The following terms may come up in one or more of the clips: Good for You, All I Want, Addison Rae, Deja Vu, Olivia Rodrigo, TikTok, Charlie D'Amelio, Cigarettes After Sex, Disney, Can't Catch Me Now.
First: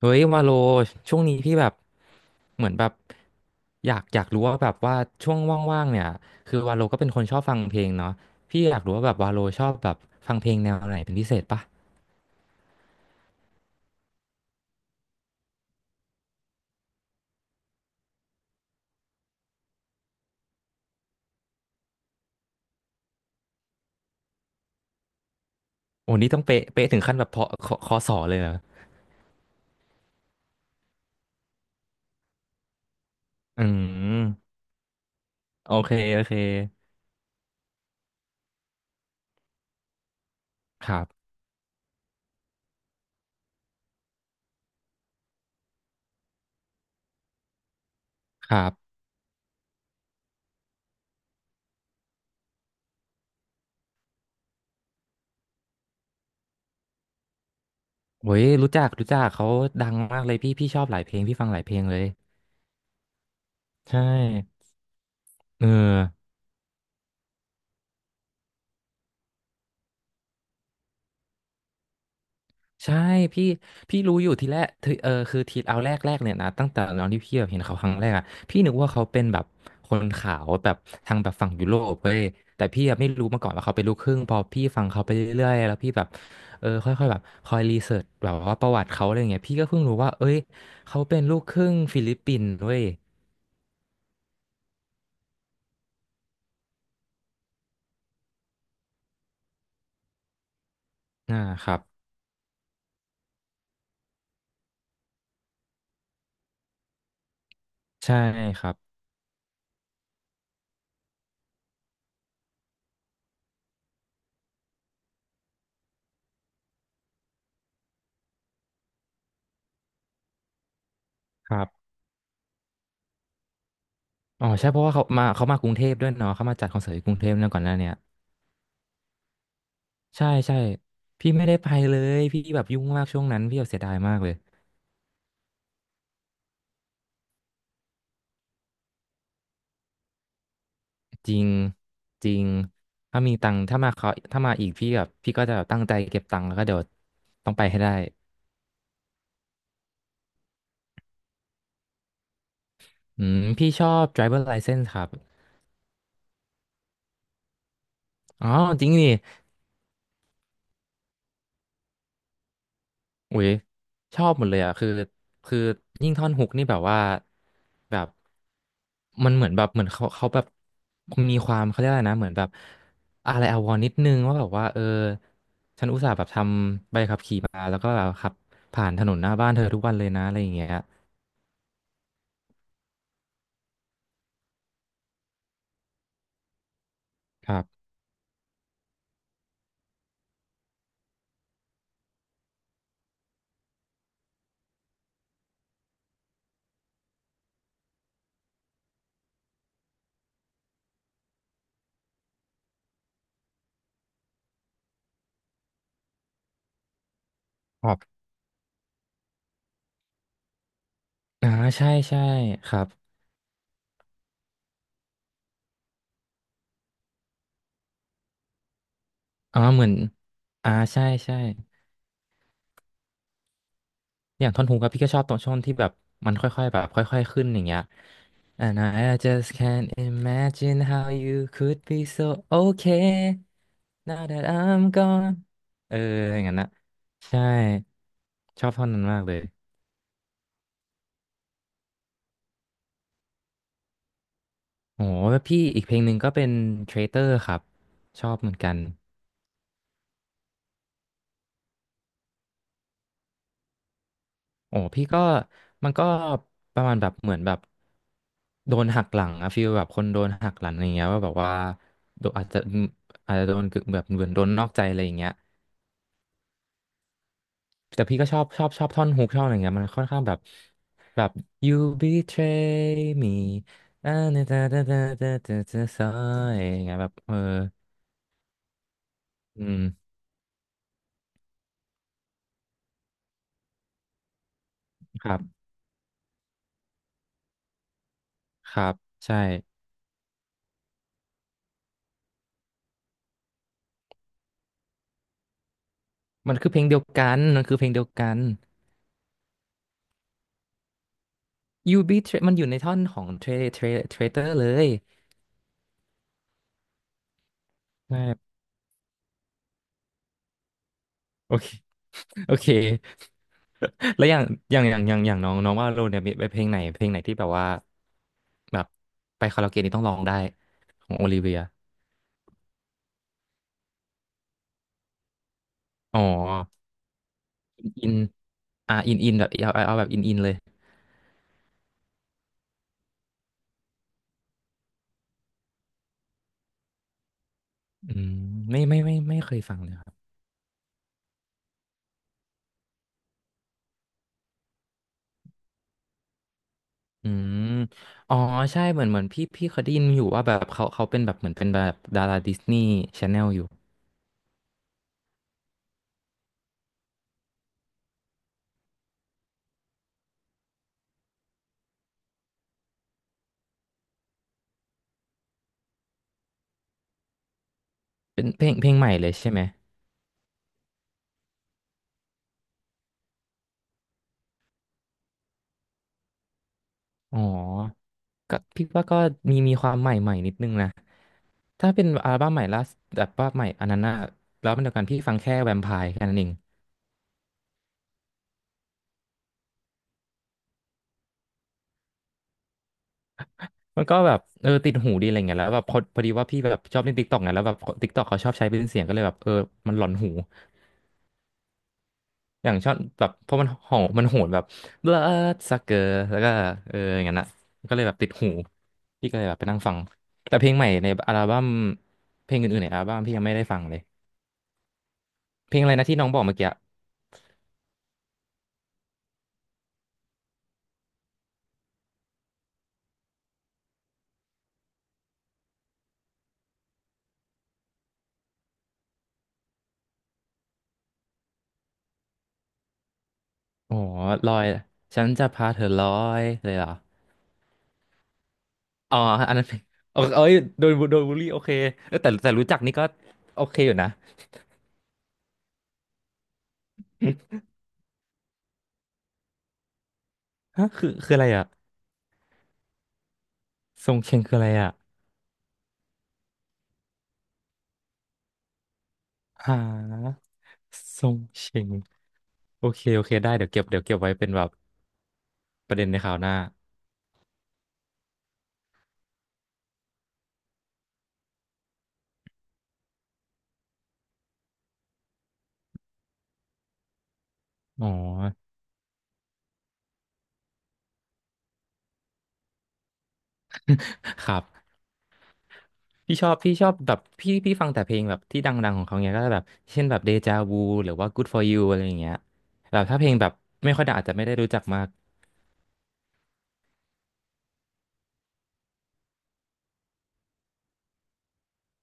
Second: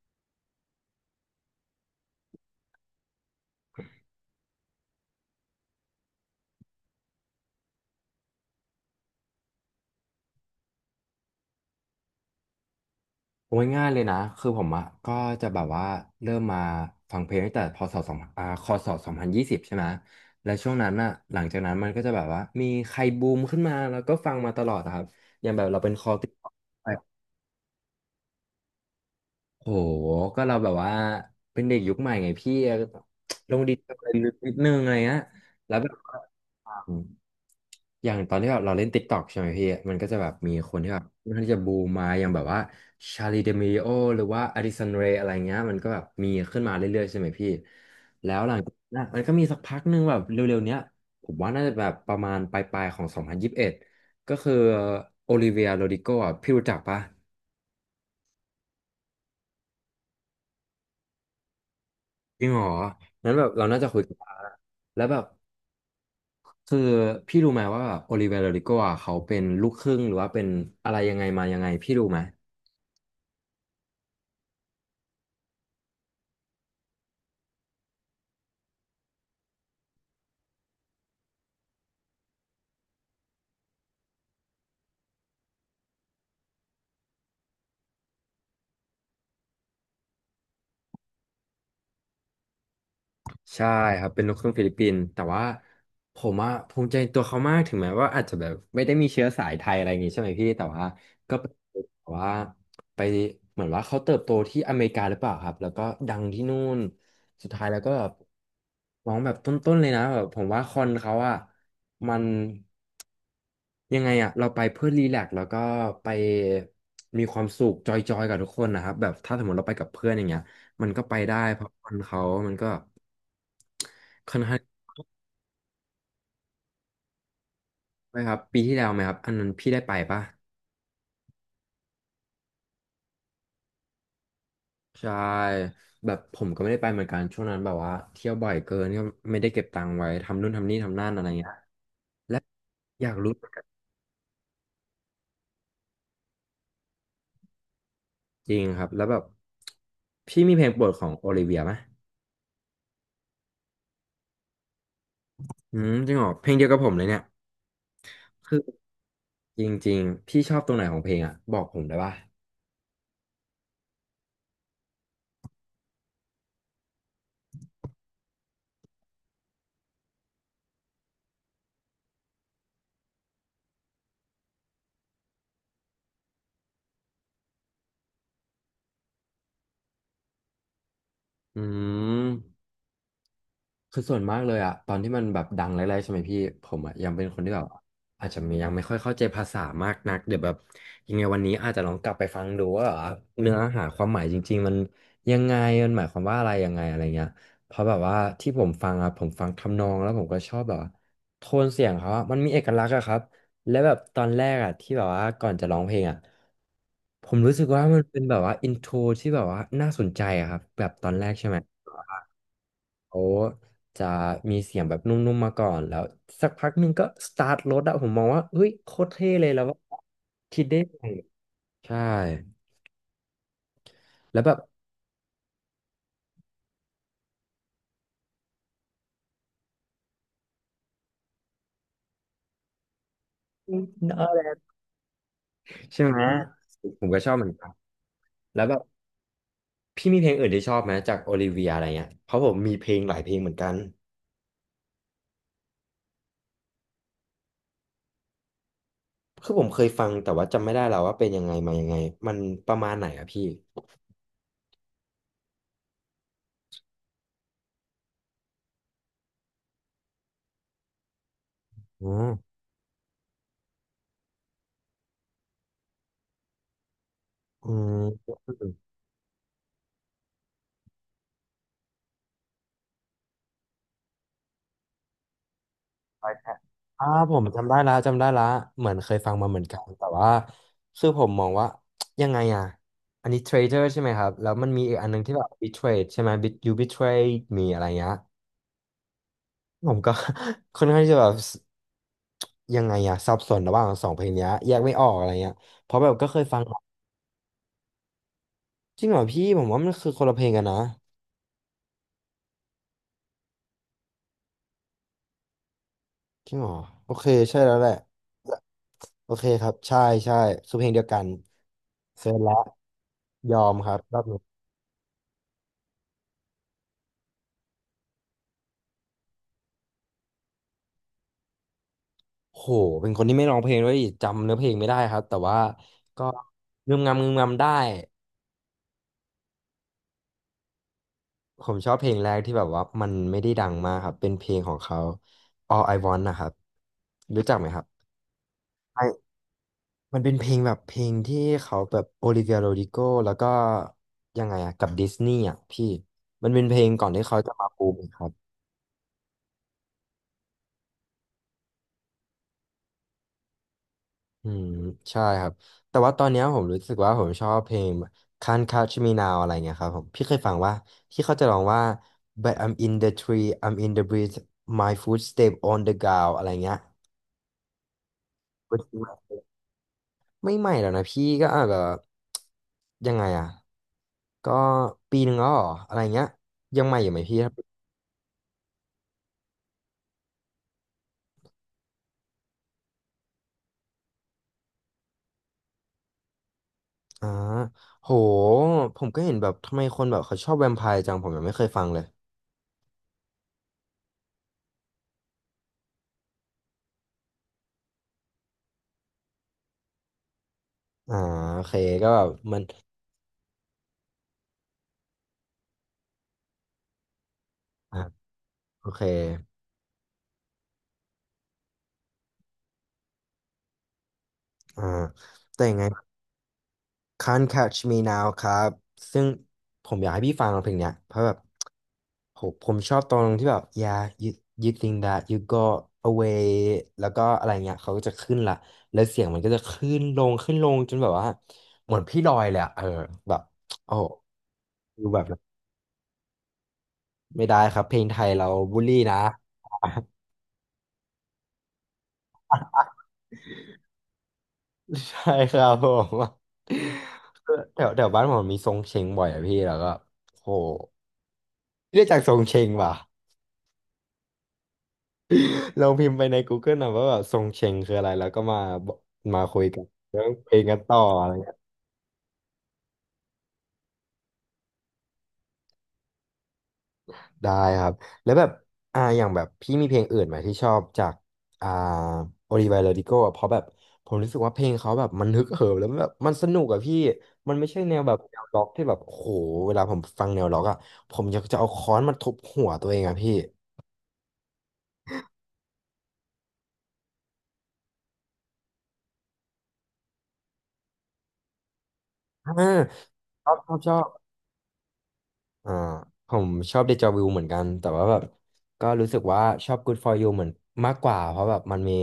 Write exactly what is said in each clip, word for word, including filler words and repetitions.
เฮ้ยวาโลช่วงนี้พี่แบบเหมือนแบบอยากอยากรู้ว่าแบบว่าช่วงว่างๆเนี่ยคือวาโลก็เป็นคนชอบฟังเพลงเนาะพี่อยากรู้ว่าแบบวาโลชอบแบบฟังเพลงแนวไหนเป็นพิเศษปะโอ้ยง่ายเลยนะ คือผมอะก็จะแบบว่าเริ่มมาฟังเพลงตั้งแต่พศสองอ่าคศสองพันยี่สิบใช่ไหมและช่วงนั้นอะหลังจากนั้นมันก็จะแบบว่ามีใครบูมขึ้นมาแล้วก็ฟังมาตลอดอะครับ โอ้นี่ต้องเป๊ะเป๊ะถึงขั้นแบบพอคคอสอเลยเหรอโห ก็เราแบบว่าเป็นเด็กยุคใหม่ไงพี่ ลงอืดีเทลอะไรลึกนิดมนึงอะไรเงี้ยโอแล้วแบเคบว่าโอเคอาอย่างตอนที่แบบเราเล่น TikTok ใช่ไหมพี่ มันก็จะแบบมีคนคที่แบรับบมันข้างที่จะบูมมาอย่างแบบว่าชาลีเดมิโอหรือว่าอดิสันเรย์อะไรเงี้ยมันก็แบบมีขึ้นมาเรื่อยๆใช่ไหมพี่ แล้วคหลังรัจากนั้นบอะมันก็มีสักพักหนึ่งแบบเร็วๆเนี้ยผมว่าน่าจะแบบประมาณปลายๆของ สองพันยี่สิบเอ็ด ก็คือโอลิเวียโรดิโกอ่ะพี่รู้จักปะ เฮ้ยรู้จักรู้จักเขาดังมากเลยพี่พี่ชอบหลายเพลงพี่ฟังหลายเพลงเลยจริงเหรอนั้นแบบเราน่าจะคุใช่ยกันได้แล้วแบบเออ คือพี่รู้ไหมว่าแบบโอลิเว r โรดิโกอ่ะเขาเป็นลูกครึ่งหรือว่าเป็นอะไรยังไงมายังไงพี่รู้ไหม ใช่พี่พี่รู้อยู่ทีแรกทีเออคือทีเอาแรกแรกเนี่ยนะตั้งแต่ตอนที่พี่แบบเห็นเขาครั้งแรกอะพี่นึกว่าเขาเป็นแบบคนขาวแบบทางแบบฝั่งยุโรปเว้ยแต่พี่อะไม่รู้มาก่อนว่าเขาเป็นลูกครึ่งพอพี่ฟังเขาไปเรื่อยๆแล้วพี่แบบเออค่อยๆแบบคอยรีเสิร์ชแบบว่าประวัติเขาอะไรเงี้ยพี่ก็เพิ่งรู้ว่าเอ้ยเขาเป็นลูกครึ่งฟิลิปปินส์เว้ยใช่ครับเป็นลูกครึ่งฟิลิปปินส์แต่ว่าผมอะภูมิใจในตัวเขามากถึงแม้ว่าอาจจะแบบไม่ได้มีเชื้อสายไทยอะไรอย่างงี้ใช่ไหมพี่แต่ว่าก็อ่าเป็นครับแบบว่าไปเหมือนว่าเขาเติบโตที่อเมริกาหรือเปล่าครับแล้วก็ดังที่นู่นสุดท้ายแล้วก็แบบใช่ครับร้องแบบต้นๆเลยนะแบบผมว่าคอนเขาอะมันยังไงอะเราไปเพื่อรีแลกซ์แล้วก็ไปมีความสุขจอยๆกับทุกคนนะครับแบบถ้าสมมติเราไปกับเพื่อนอย่างเงี้ย มันก็ไปได้คเพรัราะคบนเขามันก็ค่อนอ๋อข้างใช่เพราะว่าเขามาเขามากรุงเทพด้วยเนาะเขามาจัดคอนเสิร์ตที่กรุงเทพเนี่ยก่อนหน้าเนี้ย นะครับปีที่แล้วไหมครับอันนั้นพี่ได้ไปปะใช่ใช่พี่ไม่ได้ไปเลยพี่แบบยุ่งมากช่วงนั้นพี่แบบเสียดายมากเลยใช่แบบผมก็ไม่ได้ไปเหมือนกันช่วงนั้นแบบว่าเที่ยวบ่อยเกินก็ไม่ได้เก็บตังค์ไว้ทำนู่นทำนี่ทำนั่นอะไรจริงเงี้ยจริและงอยากถ้ารู้มีตังค์ถ้ามาเขาถ้ามาอีกพี่แบบพี่ก็จะแบบตั้งใจเก็บตังค์แล้วก็เดี๋ยวต้องไปให้ได้จริงครับแล้วแบบพี่มีเพลงโปรดของโอลิเวียไหมอืมพี่ชอบ driver license ครับอืมจริงเหรอเพลงเดียวกับผมเลยเนี่ยอ๋อคือจริงดิ จริงๆพี่ชอบตรงไหนของเพลงอ่ะบอกผมได้ปะอุ้ยชอบหมดเลยอ่ะคือคือยิ่งท่อนฮุกนี่แบบว่าแบบมันเหมือนแบบเหมือนเขาเขาแบบมีความเขาเรียกอะไรนะเหมือนแบบอะไรอาวรณ์นิดนึงว่าแบบว่าเออฉันอุตส่าห์แบบทำใบขับขี่มาแล้วก็แบบขับผ่านถนนหน้าบ้านเธอทุกวันเลยนะอะไรอย่างเงี้ยอืม คือส่วนมากเลยอะตอนที่มันแบบดังแรกๆใช่ไหมพี่ผมอะยังเป็นคนคที่รัแบบบอาจจะมียังไม่ค่อยเข้าใจภาษามากนักเดี๋ยวแบบยังไงวันนี้อาจจะลองกลับไปฟังดูว่าเนื้อหาความหมายจริงๆมันยังไงมันหมายความว่าอะไรยังไงอะไรเงี้ยเพราะแบบว่าที่ผมฟังอะผมฟังทำนองแล้วผมก็ชอบแบบว่าโทนเสียงเขาอะมันมีเอกลักษณ์อะครับและแบบตอนแรกอะที่แบบว่าก่อนจะร้องเพลงอะผมรู้สึกว่าคมันรับเป็นแบบว่าอินโทรที่แบบว่าน่าสนใจอะครับแบบตอนแรกใช่อ่าไหม ใช่ใช่ครับเขาจะมีเสียงแบบนุ่มๆมาก่อนแล้วสักพักหนึ่งก็สตาร์ทรถอะผมมองว่าเฮ้ยโคตรเท่เลยแล้อ่าวว่าเหมือนคิดอ่าได้ไงใช่ใช่ ใช่แล้วอย่าแบงบท่อนฮุกอะพี่ก็ชอบตรงช่วงที่แบบมันค่อยๆแบบค่อยๆขึ้นอย่างเงี้ย And I just can't imagine how you could be so okay now that I'm gone เออใช่ไหมอย่างนั้นนะผมก็ชอบใช่เหมือนกันแล้ชวอบแบบท่อนนั้นมากเลยพี่มีเพลงอื่นที่ชอบไหมจากโอลิเวียอะไรเงี้ยเพราะผมมีเพลงหลายเพลงเหมือนกันโหแล้วพี่อีกเพลงหนึ่งก็เป็น Traitor ครับชอบเหมือนกัน คือผมเคยฟังแต่ว่าจำไม่ได้แล้วว่าเป็นยังไงมายังไงมันประมาณไหนอะพี่โอ้พี่ก็มันก็ประมาณแบบเหมือนแบบโดนหักหลังอะฟีลแบบคนโดนหักหลังอะไรเงี้ยว่าแบบว่าอ๋อโดนอาจจะอาจจะโดนกึ่งแบบเหมือนโดนนอกใจอะไรอย่างเงี้ยอืแต่พี่ก็ม ชอบชอบชอบท่อนฮุกชอบอะไรเงี้ยมันค่อนข้างแบบแบบ you betray me อ่าเนตาตาตาตาตาตาซอร้แท้ยอย่างเงี้ยอ่าแบบเอผอมจำได้ละจำได้ละเหมือนเคยฟังมาเหมืออืนกันแต่มว่าคือผมมองว่ายังไงอ่ะอันนี้เทรดเดอร์ใช่ไหมครับ แล้วมันมีอีกอันนึงคที่รัแบบบบิทเทรดใช่ไหมบิทยูบิทเทรดมีอะไรเงี้ยครับใช่ผมก็ ค่อนข้างที่จะแบบยังไงอะสับสนระหว่างสองเพลงเนี้ยแยกไม่ออกอะไรเงี้ย เพราะแบบก็เคยมัฟันงคือเพมาลงเดียวกันมันคือเพลงเดียวกัน จริงเหรอพี่ผมว่ามันคือคนละเพลงกันนะ you betray มันอยู่ในท่อนของ tra tra traitor เลย จริงเหรอโอเคใช่แล้วแหละโอเคครับใช่ใช่คือเพลงเดียวกันโอเค เสร็จ โอแล้วเคยอมครับรอแล้บวอนี้ ย่างอย่างอย่างอย่างอย่างน้องน้องว่าโรเนี่ยมีไปเพลงไหนเพลงไหนที่แบบว่าแบบไปคาราโอเกะนี่ต้องร้องได้ของโอลิเวียโหเป็นคนที่ไม่ร้องเพลงด้วยอีกจำเนื้อเพลงไม่ได้ครับแต่ว่าอ๋อก็งึมงำงึมงำได้อินอ่าอินอินแบบเอาเอาเอาแบบอินอินเลยผมชอบเพลงแรกที่แบบว่ามันไม่ได้ดังมากครับเป็นเพลงของเขา All I Want นะครับรู้จักไหมครับอืมไม่ไม่ไอไม่ไม่เคยฟังเลยครับมันเป็นเพลงแบบเพลงที่เขาแบบโอลิเวียโรดิโกแล้วก็ยังไงอะกับดิสนีย์อะพี่มันเป็นเพลงก่อนที่อืเขาจะมมาบูมครับ อ๋อใช่เหมือนเหมือนพี่พี่เคยได้ยินอยู่ว่าแบบเขาเขาเป็นแบบเหมือนเป็นแบบดาราดิสนีย์ชาแนลอยู่อืมใช่ครับแต่ว่าตอนเนี้ยผมรู้สึกว่าผมชอบเพลง Can't Catch Me Now อะไรเงี้ยครับผมพี่เคยฟังว่าที่เขาจะร้องว่า But I'm in the tree I'm in the breeze my footstep on the ground อะไรเงี้ยเป็นเพลงก็เพลคืงอใหม่ว่าเลยใช่ไหมไม่ใหม่แล้วนะพี่ก็อาจแบบยังไงอ่ะก็ปีหนึ่งแล้วเหรออะไรเงี้ยยังใหม่อยู่ไหมพี่อ๋อครับก็พี่ว่าก็มีมีความใหม่ใหม่นิดนึงนะ ถ้าเป็นอัลบั้มใหม่ล่าสุดแบบว่าใหม่อันนั้นน่ะแล้วมันเดียวกันพี่ฟังแค่แวมไพร์แค่นั้นเองอ่าโหผมก็เห็นแบบทำไมคนแบบเขาชอบแวมไพร์จังผมยังไม่เคยฟังเลยมันก็แบบเออติดหูดีอะไรเงี้ยแล้วแบบพอพอดีว่าพี่แบบชอบเล่นติ๊กต็อกไงแล้วแบบติ๊กต็อกเขาชอบใช้เป็นเสียงก็เลยแบบเออมันหลอนหูอ่าโอเคก็แบบมันอย่างชอบแบบเพราะมันหองมันโหนแบบ blood sucker แล้วก็เอออย่างนั้นน่ะก็อ่ะเลยแบบติดหูโอเค พี่ก็เลยแบบไปนั่งฟังแต่เพลงใหม่ในอัลบั้มเพลงอื่นๆในอัลบั้มพี่ยังไม่ได้ฟังเลยอ่าแต่เพยัลงงไง อะไรนะที่น้องบอกเมื่อกี้ Can't Catch Me Now ครับซึ่งผมอยากให้พี่ฟังเพลงเนี้ยเพราะแบบโหผมชอบตรงที่แบบ yeah you you think that you go away แล้วก็อะไรเงี้ยเขาก็จะขึ้นละแล้วเสียงมันก็จะขึ้นลงขึ้นลงจนแบบว่าเหมือนพี่ลอยเลยอะเออแบบโอ้อ๋อโหลอยดูแบฉับนจะพาเธอลอยเลยเหรอ ไม่ได้ครับเพลงไทยเราบูลลี่อ๋นะ ออันนั้นเป็นโออเอ้ยโดนโดนบูลลี่โอเคเออแต่แต่รู้จักนี่ก็โอเคอยู่นะ ใช่ครับผม แถวแถวบ้านผมมีทรงเชงบ่อยอะพี่แล้วก็โหฮะคือคืออะไรอ่ะเรียกจากทรงเชงว่ะ ทรงเชงคืออะไรอ่ะลรงพิมพ์ไปใน Google นะว่าแบบทรงเชงคืออะไรแล้วก็มาบอกมาคุยหกันเรื่องาเพลงกันต่อทอะรไรงเงี้ยเชงโอเคโอเคได้เดี๋ยวเก็บเดี๋ยวเก็บไว้เป็นแบบประเด็นในคราวหน้าได้ครับแล้วแบบอ่าอย่างแบบพี่มีเพลงอื่นไหมที่ชอบจากอ่าโอลิไวาโรดิโกะเพราะแบบผมรู้สึกว่าเพลงเขาแบบมันฮึกเหิมแล้วแบบมันสนุกอะพี่มันไม่ใช่แนวอ๋อ แบบแนวล็อกที่แบบโอ้โหเวลาผมฟังแนวล็อกอะผมอยากจะเอาค้อนมาทุบหัวตัวเองอะพี่ ครับ พี่ชอบพี่ชอบแบบพี่พี่ฟังแต่เพลงแบบที่ดังๆของเขาเนี้ยก็แบบเช่นแบบเดจาวูหรือว่า Good for You อะไรอย่างเงี้ยอ่าแบบถ้าเพลงชแบอบบชอบชไม่อค่อยบ ดังอาจจะไม่ได้รู้จักมาก อ่าผมชอบเดจาวิวเหมือนกันแต่ว่าแบบก็รู้สึกว่าชอบ Good for You เหมือนมากกว่าเพราะแบบมันมี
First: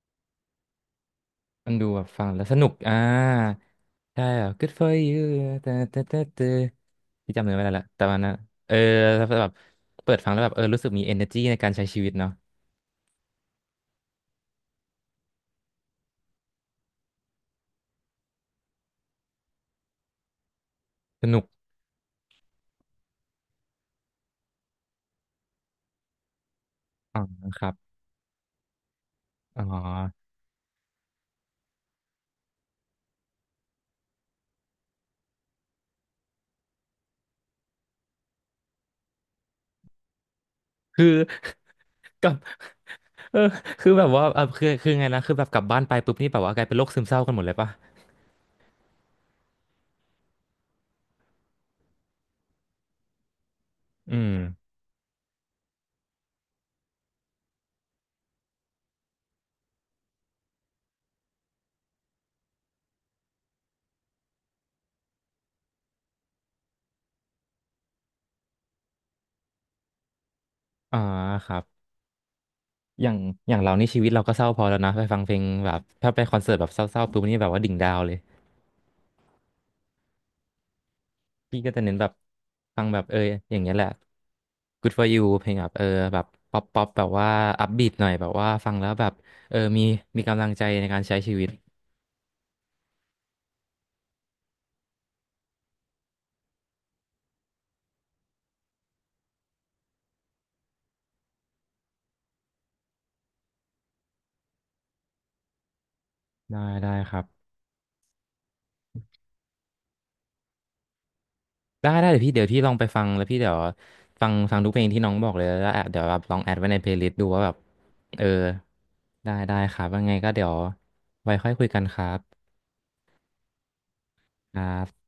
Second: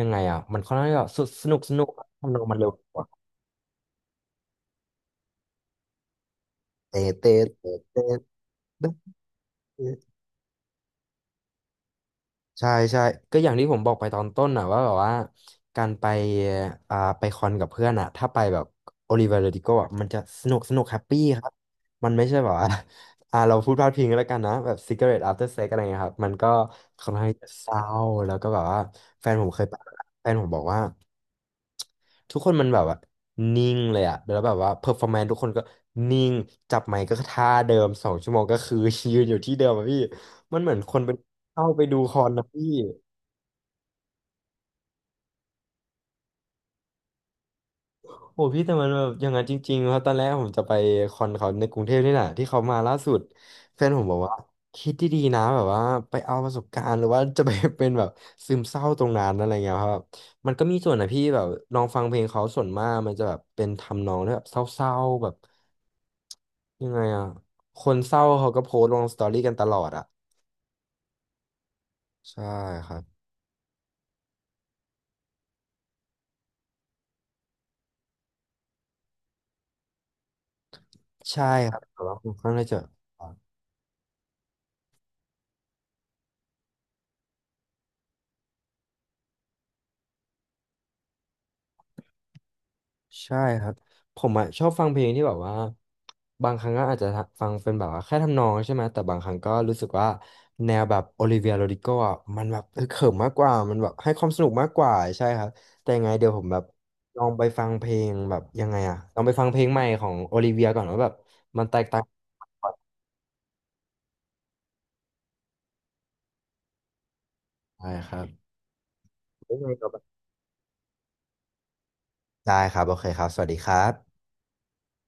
ยังไงอ่ะมันค่อนข้างที่จะสสนุกสมันนุดูกแบบฟังทำนอแล้งวมัสนเร็นุวก อ่ากว่าใช่แบบ good for you แต่แต่แต่แต่เตะเตะที่จำเนื้อไม่ได้เตะละเตะแต่มันนะเออเตะแล้วแบบเปิเตะดฟังแล้วแบบเออรู้สึกมี energy ในการใช้ชีวิตเนาะใช่ใช่ก็อย่างที่ผมบอกไปตอนต้นน่ะว่าแบบว่าการไปอ่าไปคอนกับเพื่อนอ่ะถ้าไปแบบโอลิเว r ร์ดิโกอ่ะมันจะสนุกสนุกแฮปปี้สนุคกรับมันไม่ใช่แบบว่า อ่าเราพูดพลาดพิงกันแล้วกันนะแบบ cigarette after sex อะไรเงี้ยครับมันก็ อ๋อคเศรัร้าบแล้วก็แบบว่าแฟนผมเคอ๋อยไปแฟนผมบอกว่าทุกคนมันแบบว่านิ่งเลยอะแล้วแบบว่าเพอร์ฟอร์แมนซ์ทุกคนก็นิ่งจับไมค์ก็ท่าเดิมสองชั่วโมงก็คือ ยืนอยู่ที่เดิมอะพี่มันเหมือนคนคือ เป็นเข้าไปดูคอ กนลับนะพี่ เออคือแบบว่าเออคือคือไงนะคือแบบกลับบ้านไปปุ๊บนี่แบบว่ากลายเป็นโรคซึมเศร้ากันหมดเลยปะโหพี่แต่มันแบบอย่างนั้นจริงๆครับตอนแรกผมจะไปคอนเขาในกรุงเทพนี่แหละที่เขามาล่าสุดแฟนผมบอือกมว่าคิดดีๆนะแบบว่าไปเอาประสบการณ์หรือว่าจะไปเป็นแบบซึมเศร้าตรงนั้นอะไรเงี้ยครับมันก็มีส่วนนะพี่แบบลองฟังเพลงเขาส่วนมากมันจะแบบเป็นทำนองที่แบบเศร้าๆแบบยังไงอ่ะคนเศร้าเขาก็โพสต์ลงสตอรี่กันตลอดอ่ะอ๋อครับใช่ครัอย่าบงอย่างเรานี่ชีวิตเราก็เศร้าพอแล้วนะไปฟังเพลงแบบถ้าไปคอนเสิร์ตแบบเศร้าๆปุ๊บนี่แบบว่าดิ่งดาวเลย ใช่พี่ก็ครับจะเน้นแต่แบบว่าผมค่อนข้างจะ ฟังแบบเอออย่างเงี้ยแหละ Good for you เพลงแบบเออแบบป๊อปป๊อปแบบว่าอัพบีทหน่อยแบบว่าฟังแล้วแบบเออมีมีกำลังใจในการใช้ชีวิตใช่ครับผมอ่ะชอบฟังเพลงที่แบบว่าบางครั้งก็อาจจะฟังเป็นแบบว่าแค่ทำนองใช่ไหมแต่บางครั้งก็รู้สึกว่าแนวแบบโอลิเวียโรดิโกอ่ะมันแบบเออเขิมมากกว่ามันแบบให้ความสนุกมากกว่าใช่ครับแต่ยังไงเดี๋ยวผมแบได้บได้คลรัองไปบฟังเพลงแบบยังไงอ่ะลองไปฟังเพลงใหม่ของโอลิเวียก่อนว่าแบบมันแตกได้ต่างได้กัเดี๋ยวพี่นเดี๋ยวพี่ลองไปฟังแล้วพี่เดี๋ยวฟังฟังทุกเพลงที่น้องบอกเลยแล้วแอบเดี๋ยวแบบลองแอดไว้ในเพลย์ลิสต์ดูว่าแบบใช่ครัเอบอได้ได้ครับว่าไงก็เดี๋ยวไว้ค่อยคุยกันครับได้ครับโอเคครับสวัสดีครับครับ